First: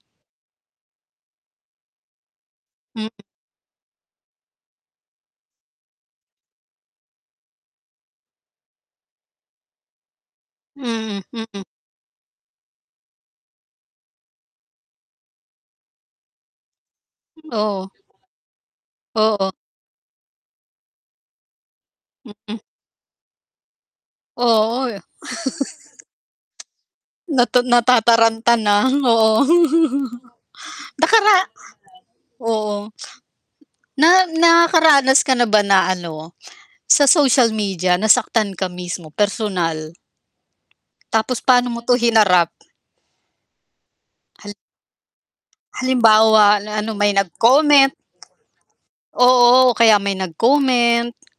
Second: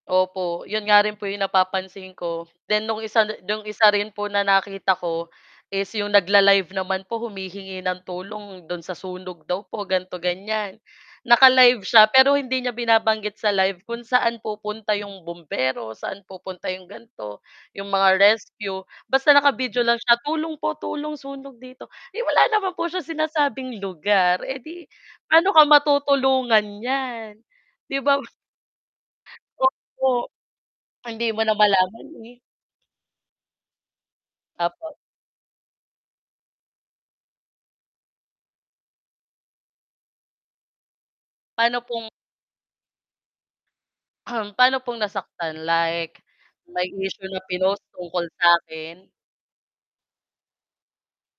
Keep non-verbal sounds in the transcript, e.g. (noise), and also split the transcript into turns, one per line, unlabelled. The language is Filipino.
Opo, 'yon nga rin po 'yong napapansin ko, then no'ng
Hm.
isa no'ng isa rin po na nakita ko, is 'yong nag-la-live naman po, humihingi ng tulong do'n sa sunog daw po ganito, ganiyan.
Hmm, mm.
Naka-live siya pero hindi niya binabanggit sa live kung saan pupunta 'yong bombero, saan pupunta 'yong ganito,
Oo.
'yong mga rescue. Basta
Oo.
naka-video lang siya, "Tulong po, tulong sunog dito." Eh, wala
Mm.
naman po siya sinasabing lugar, eh
Oo,
'di,
eh. (chuckles)
paano ka matutulungan niyan,
Nata
'di ba. (scoffs)
natataranta na, oo.
Opo,
(chuckles)
hindi mo
Nakara
na malaman, eh.
oo, na
Opo.
nakaranas ka na ba na ano, sa social media nasaktan ka mismo, personal? Tapos paano
Paano
mo to
pong
hinarap? Hal
(clears throat) Paano pong nasaktan, like
halimbawa a
may
ano, may
issue na pinost
nag-comment.
tungkol sa akin?
Oo, o kaya may nag-comment. (clicks tongue)